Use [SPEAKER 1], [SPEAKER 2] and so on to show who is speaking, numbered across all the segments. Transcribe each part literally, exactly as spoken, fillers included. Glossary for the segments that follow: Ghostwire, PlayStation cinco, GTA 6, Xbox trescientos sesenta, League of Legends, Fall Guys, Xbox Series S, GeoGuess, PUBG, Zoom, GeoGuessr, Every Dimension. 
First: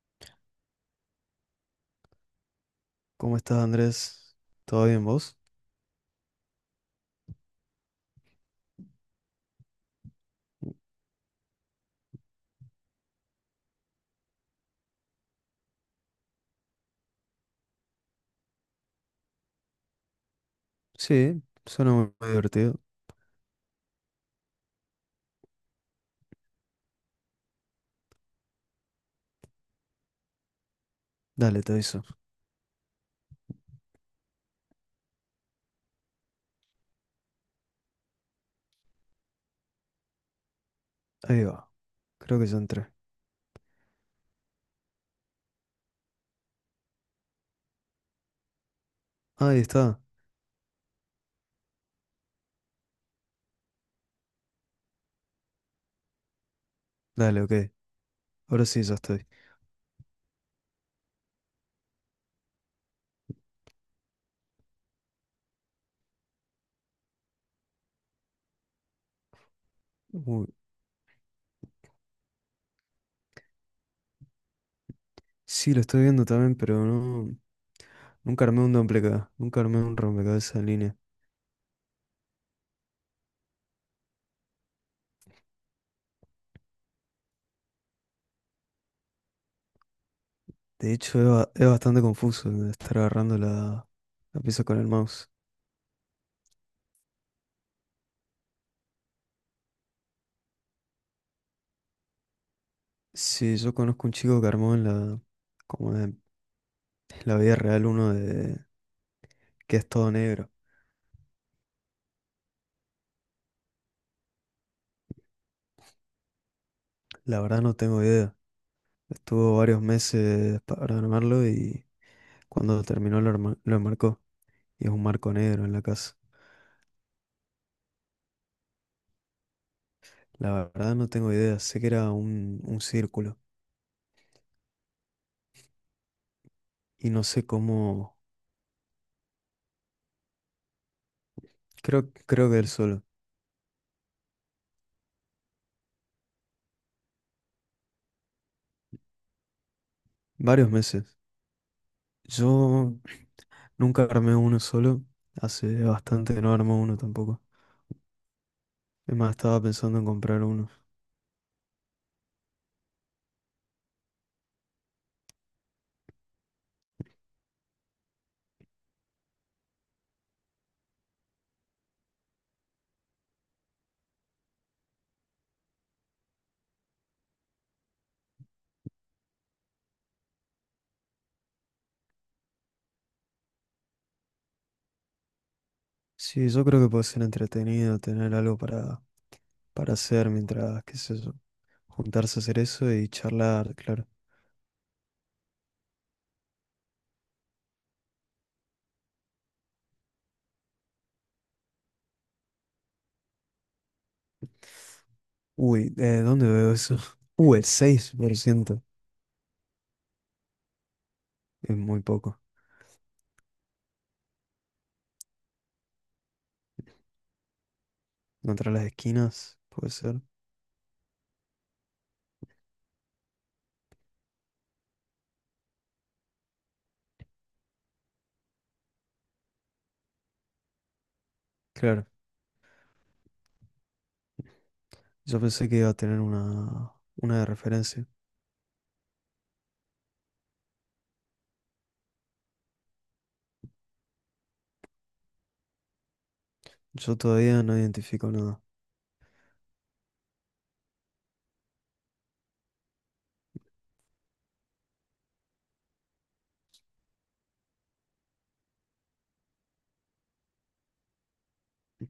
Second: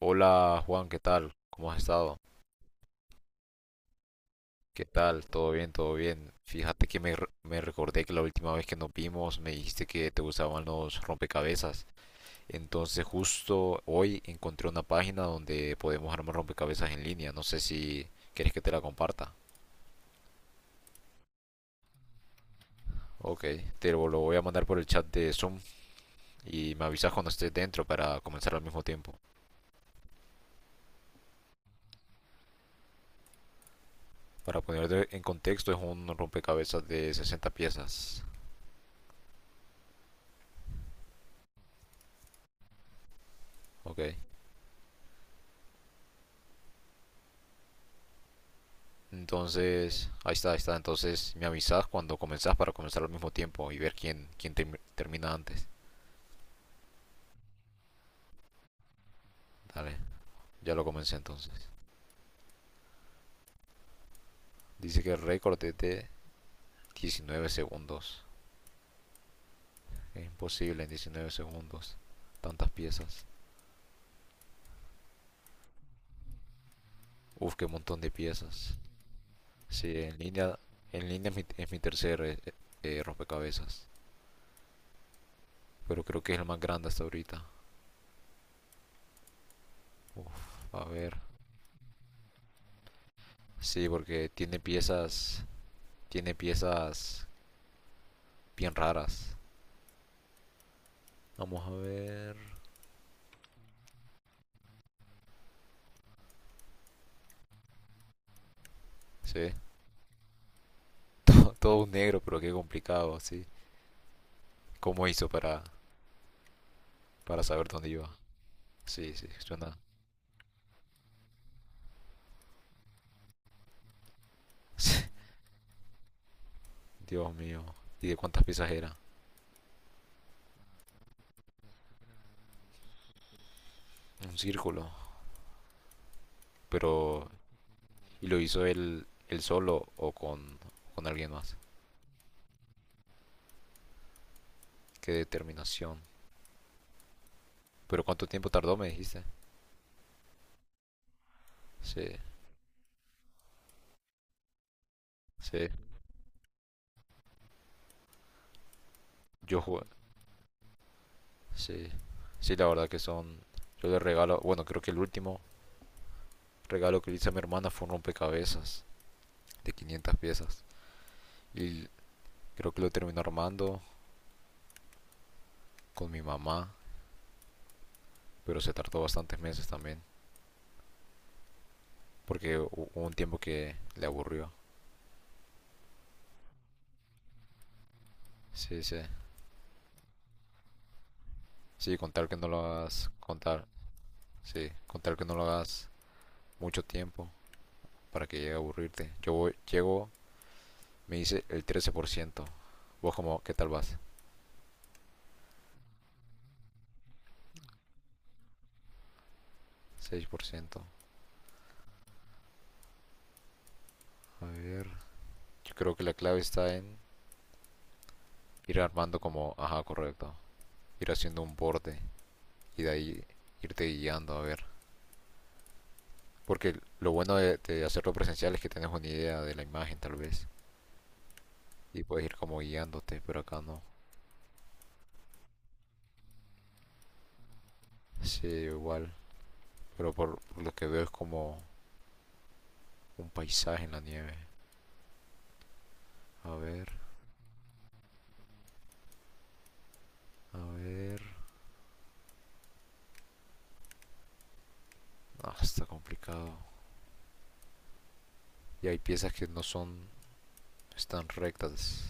[SPEAKER 1] Hola Juan, ¿qué tal? ¿Cómo has estado?
[SPEAKER 2] ¿Cómo estás, Andrés?
[SPEAKER 1] ¿Qué
[SPEAKER 2] ¿Todo bien
[SPEAKER 1] tal?
[SPEAKER 2] vos?
[SPEAKER 1] ¿Todo bien? ¿Todo bien? Fíjate que me, re- me recordé que la última vez que nos vimos me dijiste que te gustaban los rompecabezas. Entonces justo hoy encontré una página donde podemos armar rompecabezas en línea. No sé si quieres que te la comparta.
[SPEAKER 2] Sí, suena muy, muy divertido.
[SPEAKER 1] Ok, te lo lo voy a mandar por el chat de Zoom y me avisas cuando estés dentro para comenzar al mismo tiempo.
[SPEAKER 2] Dale, te aviso.
[SPEAKER 1] Para ponerte en contexto, es un rompecabezas de sesenta piezas.
[SPEAKER 2] Ahí va. Creo que ya entré.
[SPEAKER 1] Ok.
[SPEAKER 2] Ah, ahí está.
[SPEAKER 1] Entonces, ahí está, ahí está. Entonces me avisas cuando comenzás para comenzar al mismo tiempo y ver quién, quién term- termina antes.
[SPEAKER 2] Dale, ok. Ahora sí, ya estoy.
[SPEAKER 1] Dale, ya lo comencé entonces. Dice que el récord es de diecinueve segundos. Es
[SPEAKER 2] Uy,
[SPEAKER 1] imposible en diecinueve segundos. Tantas piezas.
[SPEAKER 2] sí, lo estoy viendo también, pero no...
[SPEAKER 1] Uf, qué montón de
[SPEAKER 2] Nunca armé un
[SPEAKER 1] piezas.
[SPEAKER 2] duplicado. Nunca armé
[SPEAKER 1] Sí,
[SPEAKER 2] un
[SPEAKER 1] en
[SPEAKER 2] rompecabezas
[SPEAKER 1] línea,
[SPEAKER 2] en línea.
[SPEAKER 1] en línea es mi, es mi tercer eh, eh, rompecabezas. Pero creo que es el más grande hasta ahorita. Uf, a
[SPEAKER 2] De
[SPEAKER 1] ver.
[SPEAKER 2] hecho, es, ba- es bastante confuso el estar agarrando la,
[SPEAKER 1] Sí, porque
[SPEAKER 2] la
[SPEAKER 1] tiene
[SPEAKER 2] pieza con el mouse.
[SPEAKER 1] piezas, tiene piezas bien raras. Vamos a ver.
[SPEAKER 2] Sí, yo conozco un chico que armó en la, como en en la vida real uno de
[SPEAKER 1] Se ve
[SPEAKER 2] que es todo negro.
[SPEAKER 1] todo un negro, pero qué complicado, sí. ¿Cómo hizo para,
[SPEAKER 2] La
[SPEAKER 1] para
[SPEAKER 2] verdad
[SPEAKER 1] saber
[SPEAKER 2] no
[SPEAKER 1] dónde
[SPEAKER 2] tengo
[SPEAKER 1] iba?
[SPEAKER 2] idea.
[SPEAKER 1] Sí, sí,
[SPEAKER 2] Estuvo
[SPEAKER 1] suena.
[SPEAKER 2] varios meses para armarlo y cuando terminó lo, arma- lo enmarcó. Y es un marco negro en la casa.
[SPEAKER 1] Dios mío. ¿Y de cuántas piezas era?
[SPEAKER 2] La verdad no tengo idea. Sé que era un, un círculo.
[SPEAKER 1] Un círculo.
[SPEAKER 2] Y no
[SPEAKER 1] Pero.
[SPEAKER 2] sé cómo.
[SPEAKER 1] ¿Y lo hizo él, él solo o con, con alguien más?
[SPEAKER 2] Creo, creo que él solo.
[SPEAKER 1] Qué determinación. ¿Pero cuánto tiempo tardó, me dijiste?
[SPEAKER 2] Varios meses.
[SPEAKER 1] Sí,
[SPEAKER 2] Yo nunca armé uno solo.
[SPEAKER 1] sí.
[SPEAKER 2] Hace bastante que no armo uno tampoco. Es más,
[SPEAKER 1] Yo
[SPEAKER 2] estaba
[SPEAKER 1] jugué.
[SPEAKER 2] pensando en comprar uno.
[SPEAKER 1] Sí. Sí, la verdad que son. Yo le regalo. Bueno, creo que el último regalo que le hice a mi hermana fue un rompecabezas de quinientas piezas. Y creo que lo terminé armando con mi mamá, pero se tardó bastantes meses también, porque hubo un tiempo que le aburrió.
[SPEAKER 2] Sí, yo creo que puede ser entretenido tener algo
[SPEAKER 1] Sí, sí.
[SPEAKER 2] para, para hacer mientras, qué sé yo,
[SPEAKER 1] Sí, contar que
[SPEAKER 2] juntarse a
[SPEAKER 1] no
[SPEAKER 2] hacer
[SPEAKER 1] lo
[SPEAKER 2] eso y
[SPEAKER 1] hagas, contar,
[SPEAKER 2] charlar, claro.
[SPEAKER 1] sí, contar que no lo hagas mucho tiempo para que llegue a aburrirte. Yo voy- llego, me dice el trece por ciento. Vos como, ¿qué tal vas?
[SPEAKER 2] Uy, eh, ¿dónde veo eso? Uh, el seis por ciento.
[SPEAKER 1] Seis por ciento.
[SPEAKER 2] Es muy poco.
[SPEAKER 1] A ver. Yo creo que la clave está en
[SPEAKER 2] Contra
[SPEAKER 1] ir
[SPEAKER 2] las
[SPEAKER 1] armando como,
[SPEAKER 2] esquinas,
[SPEAKER 1] ajá,
[SPEAKER 2] puede ser.
[SPEAKER 1] correcto. Ir haciendo un borde y de ahí irte guiando a ver. Porque lo bueno de, de hacerlo presencial es que tienes una idea de la imagen tal vez y
[SPEAKER 2] Claro,
[SPEAKER 1] puedes ir como guiándote, pero acá no.
[SPEAKER 2] yo pensé que iba a tener una, una de referencia.
[SPEAKER 1] Sí, igual. Pero por, por lo que veo es como un paisaje en la nieve. A ver,
[SPEAKER 2] Yo todavía no identifico nada.
[SPEAKER 1] a ver. Ah, está complicado. Y hay piezas que no son, están rectas.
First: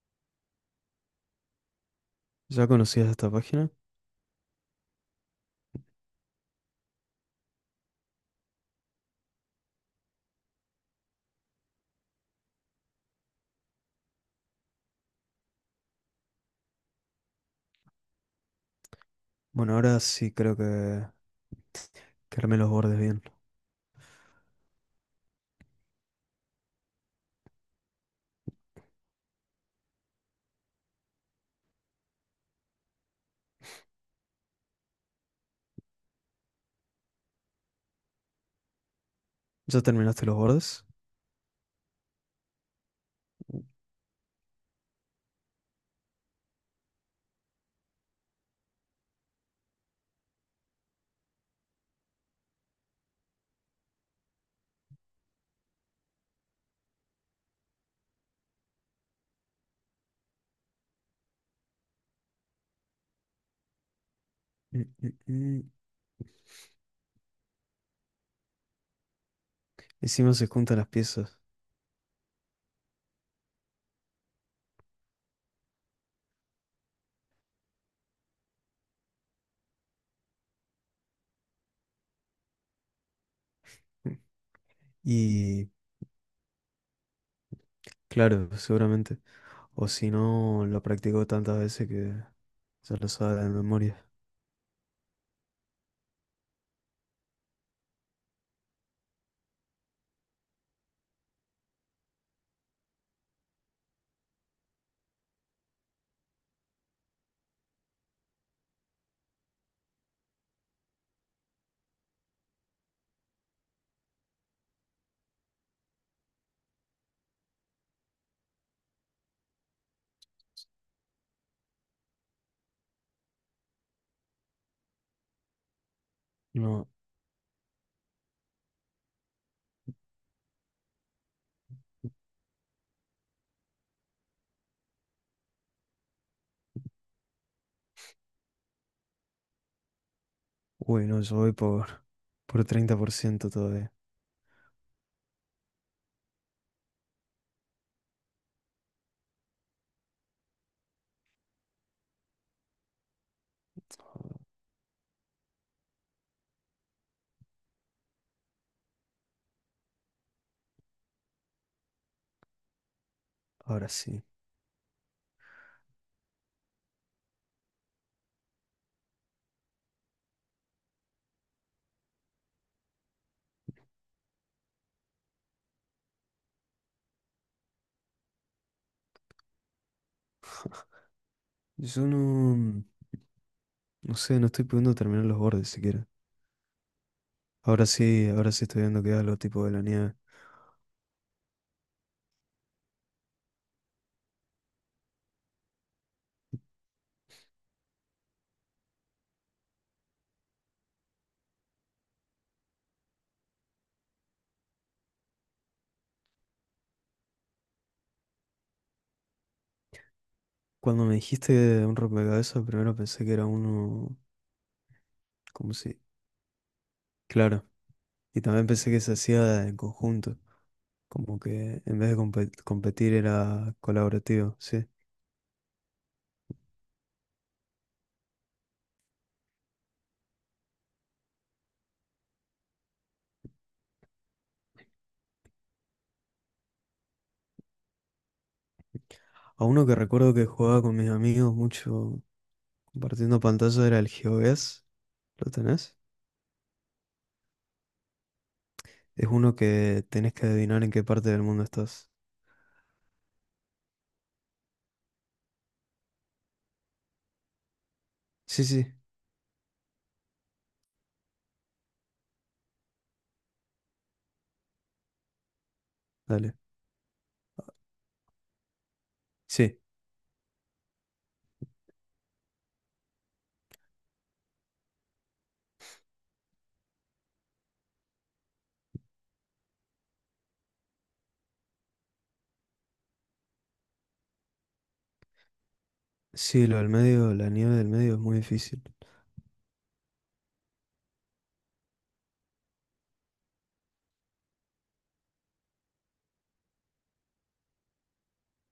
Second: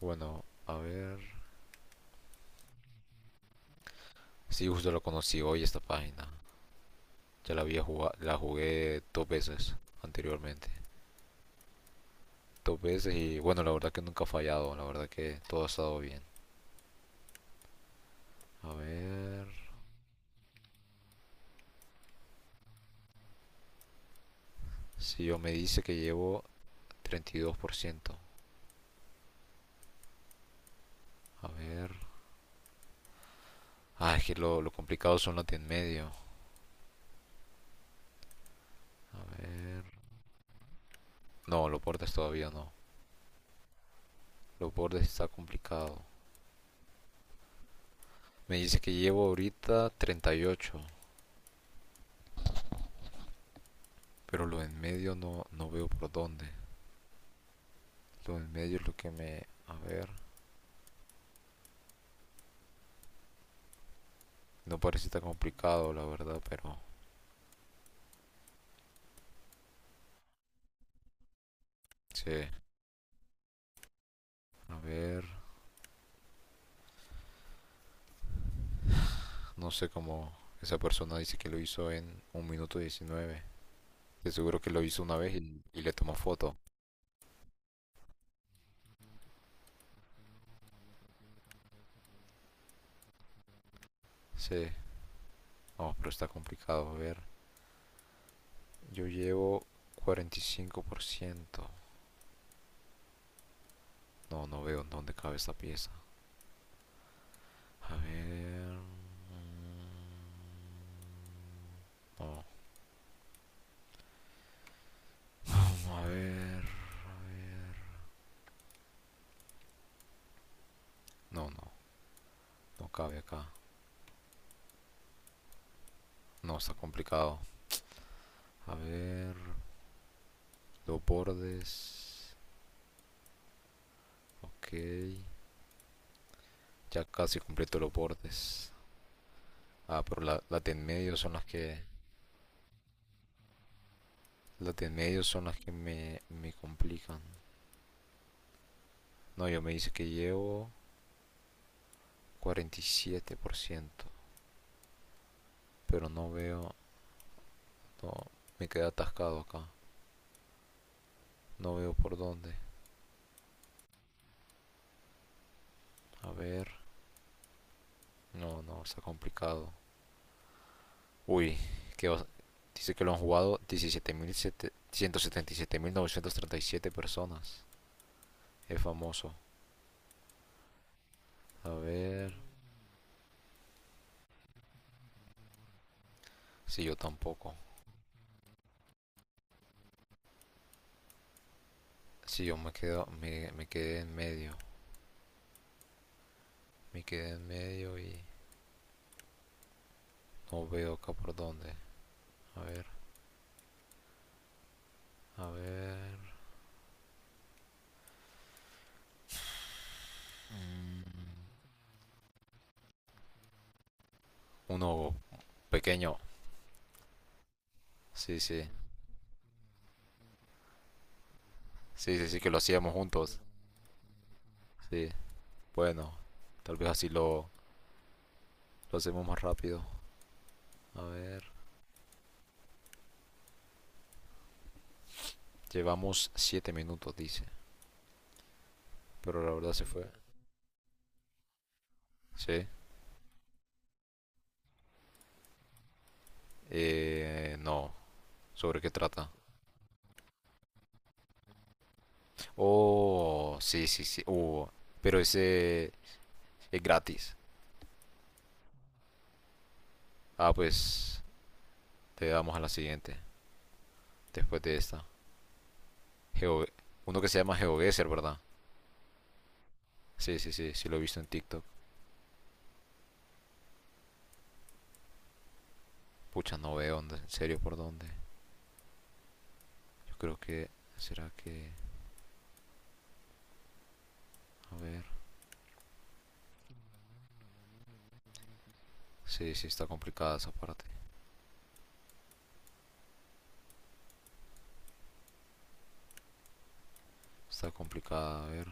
[SPEAKER 1] Bueno, a ver.
[SPEAKER 2] ¿Ya conocías esta página?
[SPEAKER 1] Sí, justo lo conocí hoy esta página. Ya la había jugado, la jugué dos veces anteriormente. Dos veces y bueno, la verdad que nunca ha fallado. La verdad que todo ha estado bien. A ver.
[SPEAKER 2] Bueno, ahora sí creo que, que armé los bordes bien.
[SPEAKER 1] Si yo me dice que llevo treinta y dos por ciento. A ver. Ah, es que lo, lo complicado son los de en medio. A
[SPEAKER 2] ¿Ya
[SPEAKER 1] ver.
[SPEAKER 2] terminaste los bordes?
[SPEAKER 1] No, los bordes todavía no. Los bordes está complicado. Me dice que llevo ahorita treinta y ocho. Pero lo en medio no, no veo por dónde. Lo en medio es lo que me... A ver. No
[SPEAKER 2] Mm,
[SPEAKER 1] parece
[SPEAKER 2] mm,
[SPEAKER 1] tan
[SPEAKER 2] mm.
[SPEAKER 1] complicado, la verdad, pero...
[SPEAKER 2] Encima se juntan las piezas.
[SPEAKER 1] Sí. A ver. No sé cómo... Esa persona dice que lo hizo en un minuto diecinueve. De seguro que lo hizo una vez y,
[SPEAKER 2] Y
[SPEAKER 1] y le tomó foto.
[SPEAKER 2] claro, seguramente. O si no, lo practicó tantas veces que ya lo sabe de memoria.
[SPEAKER 1] Sí. No, pero está complicado. A ver, yo llevo cuarenta y cinco por ciento. No, no veo en dónde cabe esta pieza. A ver. No, no, a ver. A ver. No, no, no cabe acá. No, está
[SPEAKER 2] No,
[SPEAKER 1] complicado. A ver. Los bordes. Ok. Ya casi completo los bordes. Ah, pero la, las de en
[SPEAKER 2] uy,
[SPEAKER 1] medio
[SPEAKER 2] no,
[SPEAKER 1] son
[SPEAKER 2] yo
[SPEAKER 1] las
[SPEAKER 2] voy
[SPEAKER 1] que.
[SPEAKER 2] por, por treinta por ciento todavía.
[SPEAKER 1] Las de en medio son las que me, me complican. No, yo me dice que llevo cuarenta y siete por ciento. Pero no veo. No, me quedé atascado acá. No veo por dónde.
[SPEAKER 2] Ahora sí.
[SPEAKER 1] A ver. No, no, está complicado. Uy, que os- dice que lo han jugado diecisiete mil mil setenta y siete mil novecientos treinta y siete personas. Es famoso. A
[SPEAKER 2] Yo
[SPEAKER 1] ver.
[SPEAKER 2] no, no sé, no estoy pudiendo terminar los bordes siquiera.
[SPEAKER 1] Si sí, yo tampoco.
[SPEAKER 2] Ahora sí, ahora sí estoy viendo que era lo tipo de la nieve.
[SPEAKER 1] Si sí, yo me quedo, me, me quedé en medio. Me quedé en medio y no veo acá por dónde. A ver, a ver. Mm.
[SPEAKER 2] Cuando me dijiste un rompecabezas, primero pensé que era uno,
[SPEAKER 1] Uno
[SPEAKER 2] como si,
[SPEAKER 1] pequeño.
[SPEAKER 2] claro,
[SPEAKER 1] Sí,
[SPEAKER 2] y también
[SPEAKER 1] sí.
[SPEAKER 2] pensé que se hacía en conjunto, como que en vez de
[SPEAKER 1] Sí, sí, sí, que lo
[SPEAKER 2] compe-
[SPEAKER 1] hacíamos
[SPEAKER 2] competir
[SPEAKER 1] juntos.
[SPEAKER 2] era colaborativo, sí.
[SPEAKER 1] Sí. Bueno, tal vez así lo, lo hacemos más rápido. A ver, llevamos siete minutos, dice. Pero la
[SPEAKER 2] A
[SPEAKER 1] verdad se
[SPEAKER 2] uno que
[SPEAKER 1] fue.
[SPEAKER 2] recuerdo que jugaba con mis amigos mucho
[SPEAKER 1] Sí.
[SPEAKER 2] compartiendo pantalla era el GeoGuess, ¿lo tenés?
[SPEAKER 1] Eh, no. ¿Sobre qué
[SPEAKER 2] Es
[SPEAKER 1] trata?
[SPEAKER 2] uno que tenés que adivinar en qué parte del mundo estás.
[SPEAKER 1] Oh, sí, sí, sí. Oh, pero ese es gratis.
[SPEAKER 2] Sí, sí,
[SPEAKER 1] Ah, pues te damos a la siguiente. Después de esta.
[SPEAKER 2] dale.
[SPEAKER 1] Geo- Uno que se llama GeoGuessr, ¿verdad?
[SPEAKER 2] Sí,
[SPEAKER 1] Sí, sí, sí. Sí lo he visto en TikTok. Pucha, no veo dónde. En serio, ¿por dónde? Yo creo que... ¿Será que...? A ver.
[SPEAKER 2] sí, lo del medio, la nieve del medio es muy difícil.
[SPEAKER 1] Sí, sí, está complicada esa parte. Está complicada, a ver.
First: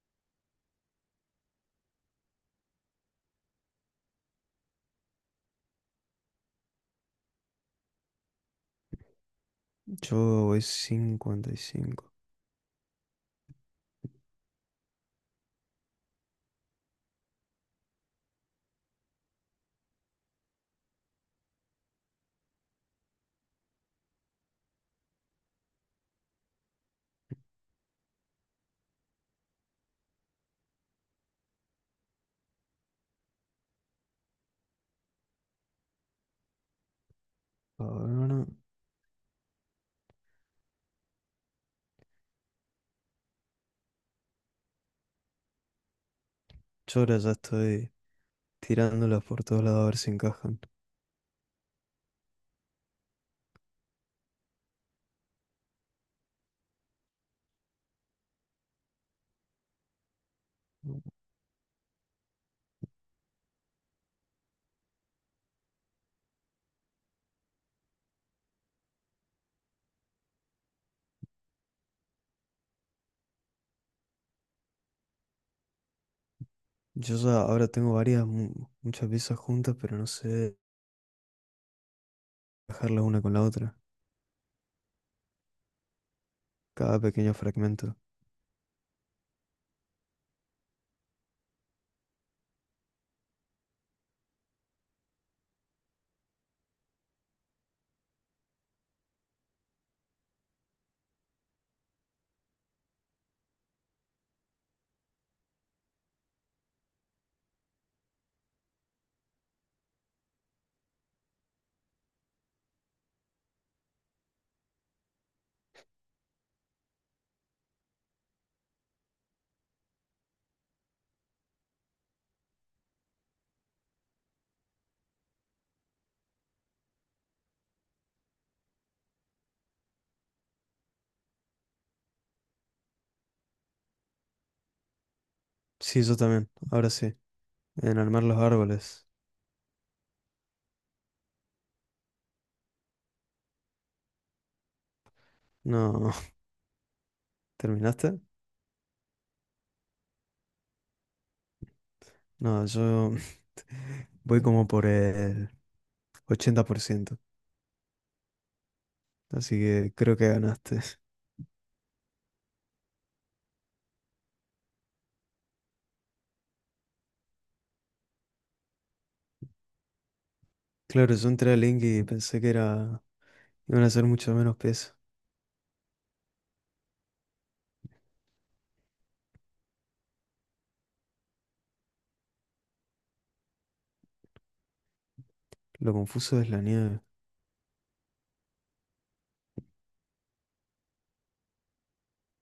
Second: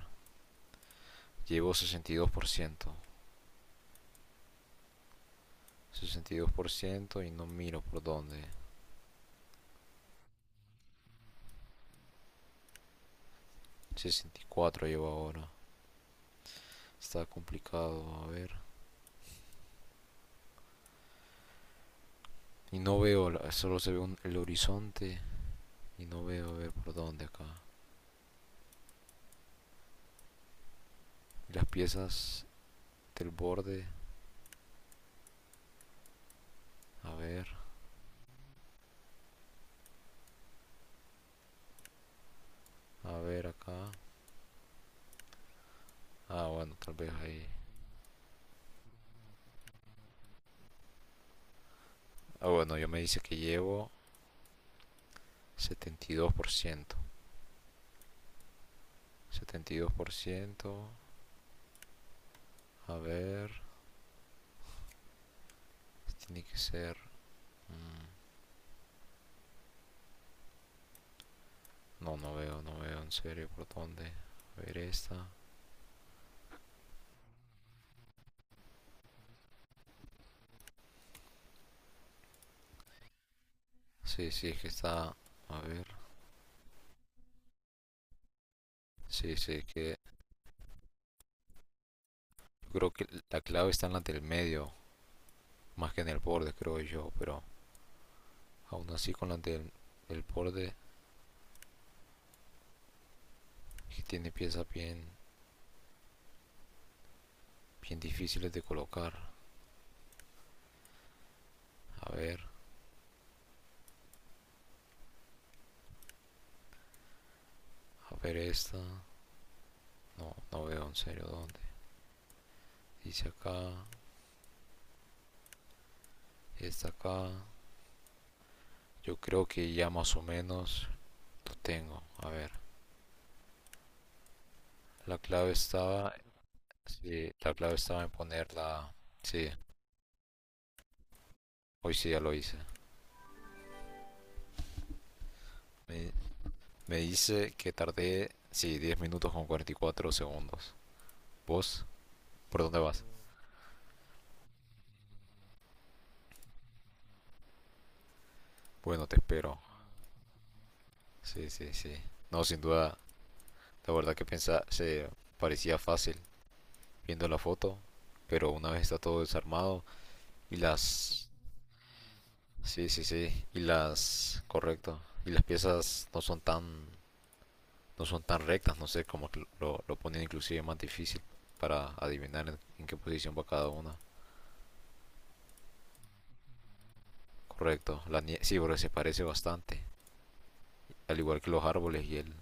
[SPEAKER 1] Llevo sesenta y dos por ciento sesenta y dos por ciento y no miro por dónde.
[SPEAKER 2] Yo voy cincuenta y cinco.
[SPEAKER 1] sesenta y cuatro llevo ahora. Está complicado, a ver. Y no veo, solo se ve un- el horizonte y no veo a ver por dónde acá. Las piezas del borde, a ver,
[SPEAKER 2] Ahora,
[SPEAKER 1] a ver acá. Ah, bueno, tal
[SPEAKER 2] yo
[SPEAKER 1] vez
[SPEAKER 2] ahora ya
[SPEAKER 1] ahí.
[SPEAKER 2] estoy tirándolas por todos lados a ver si encajan.
[SPEAKER 1] Ah, bueno, yo me dice que llevo setenta setenta y y dos dos por ciento setenta y dos por ciento, a ver, tiene que ser. No, no veo, no veo en serio por dónde. A ver esta.
[SPEAKER 2] Yo ya ahora tengo varias, mu- muchas piezas juntas, pero no sé dejarlas una con la otra.
[SPEAKER 1] Sí, sí, es que está... A ver.
[SPEAKER 2] Cada pequeño fragmento.
[SPEAKER 1] Sí, sí, es que... Yo creo que la clave está en la del medio, más que en el borde, creo yo, pero aún así con la del el borde que tiene piezas bien, bien difíciles de colocar. A ver, a ver esta. No, no veo en serio dónde. Dice acá, esta acá. Yo creo que ya más o menos lo tengo. A ver, la clave
[SPEAKER 2] Sí,
[SPEAKER 1] estaba.
[SPEAKER 2] yo también. Ahora sí.
[SPEAKER 1] Sí, la clave
[SPEAKER 2] En
[SPEAKER 1] estaba en
[SPEAKER 2] armar los
[SPEAKER 1] ponerla.
[SPEAKER 2] árboles.
[SPEAKER 1] Sí, hoy sí ya lo hice. Me,
[SPEAKER 2] No,
[SPEAKER 1] me dice que
[SPEAKER 2] ¿terminaste?
[SPEAKER 1] tardé, sí, diez minutos con cuarenta y cuatro segundos. ¿Vos? ¿Por
[SPEAKER 2] No,
[SPEAKER 1] dónde vas?
[SPEAKER 2] yo voy como por el ochenta por ciento.
[SPEAKER 1] Bueno, te
[SPEAKER 2] Así
[SPEAKER 1] espero.
[SPEAKER 2] que creo que ganaste.
[SPEAKER 1] Sí, sí, sí. No, sin duda, la verdad que pensaba, se parecía fácil viendo la foto, pero una vez está todo desarmado y
[SPEAKER 2] Claro, yo
[SPEAKER 1] las...
[SPEAKER 2] entré a Link y pensé que
[SPEAKER 1] Sí, sí,
[SPEAKER 2] era...
[SPEAKER 1] sí. Y
[SPEAKER 2] iban a ser mucho
[SPEAKER 1] las...
[SPEAKER 2] menos peso.
[SPEAKER 1] Correcto. Y las piezas no son tan no son tan rectas, no sé cómo lo, lo ponen inclusive más difícil para adivinar en, en qué posición va cada una.
[SPEAKER 2] Lo confuso es la nieve.
[SPEAKER 1] Correcto, la nieve, sí, porque se parece bastante, al igual que los árboles y el,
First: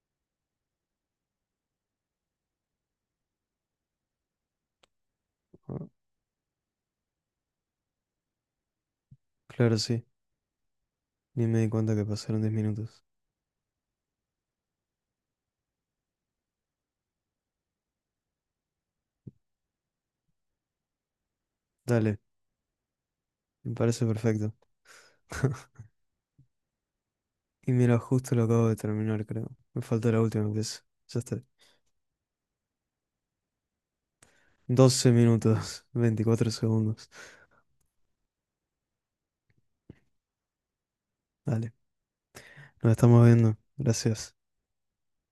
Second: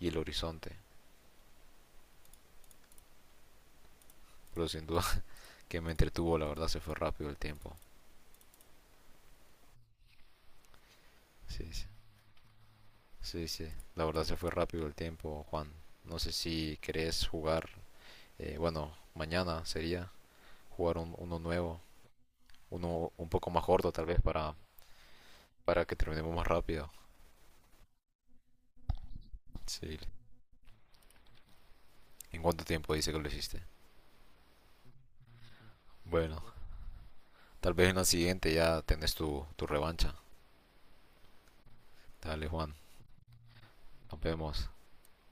[SPEAKER 1] y el horizonte. Pero sin duda que
[SPEAKER 2] Ah,
[SPEAKER 1] me entretuvo, la verdad se fue rápido el tiempo.
[SPEAKER 2] claro, sí. Ni me
[SPEAKER 1] Sí,
[SPEAKER 2] di
[SPEAKER 1] sí,
[SPEAKER 2] cuenta que pasaron diez minutos.
[SPEAKER 1] sí, sí, la verdad se fue rápido el tiempo, Juan. No sé si querés jugar, eh, bueno, mañana sería jugar un, uno nuevo,
[SPEAKER 2] Dale,
[SPEAKER 1] uno un poco más
[SPEAKER 2] me
[SPEAKER 1] corto tal
[SPEAKER 2] parece
[SPEAKER 1] vez
[SPEAKER 2] perfecto.
[SPEAKER 1] para, para que terminemos más rápido.
[SPEAKER 2] Y mira, justo lo acabo de terminar, creo. Me
[SPEAKER 1] Sí.
[SPEAKER 2] falta la última vez. Ya está.
[SPEAKER 1] ¿En cuánto tiempo dice que lo hiciste?
[SPEAKER 2] Doce minutos,
[SPEAKER 1] Bueno,
[SPEAKER 2] veinticuatro segundos.
[SPEAKER 1] tal vez en la siguiente ya tenés tu, tu revancha.
[SPEAKER 2] Dale,
[SPEAKER 1] Dale, Juan,
[SPEAKER 2] nos estamos viendo.
[SPEAKER 1] nos
[SPEAKER 2] Gracias.
[SPEAKER 1] vemos.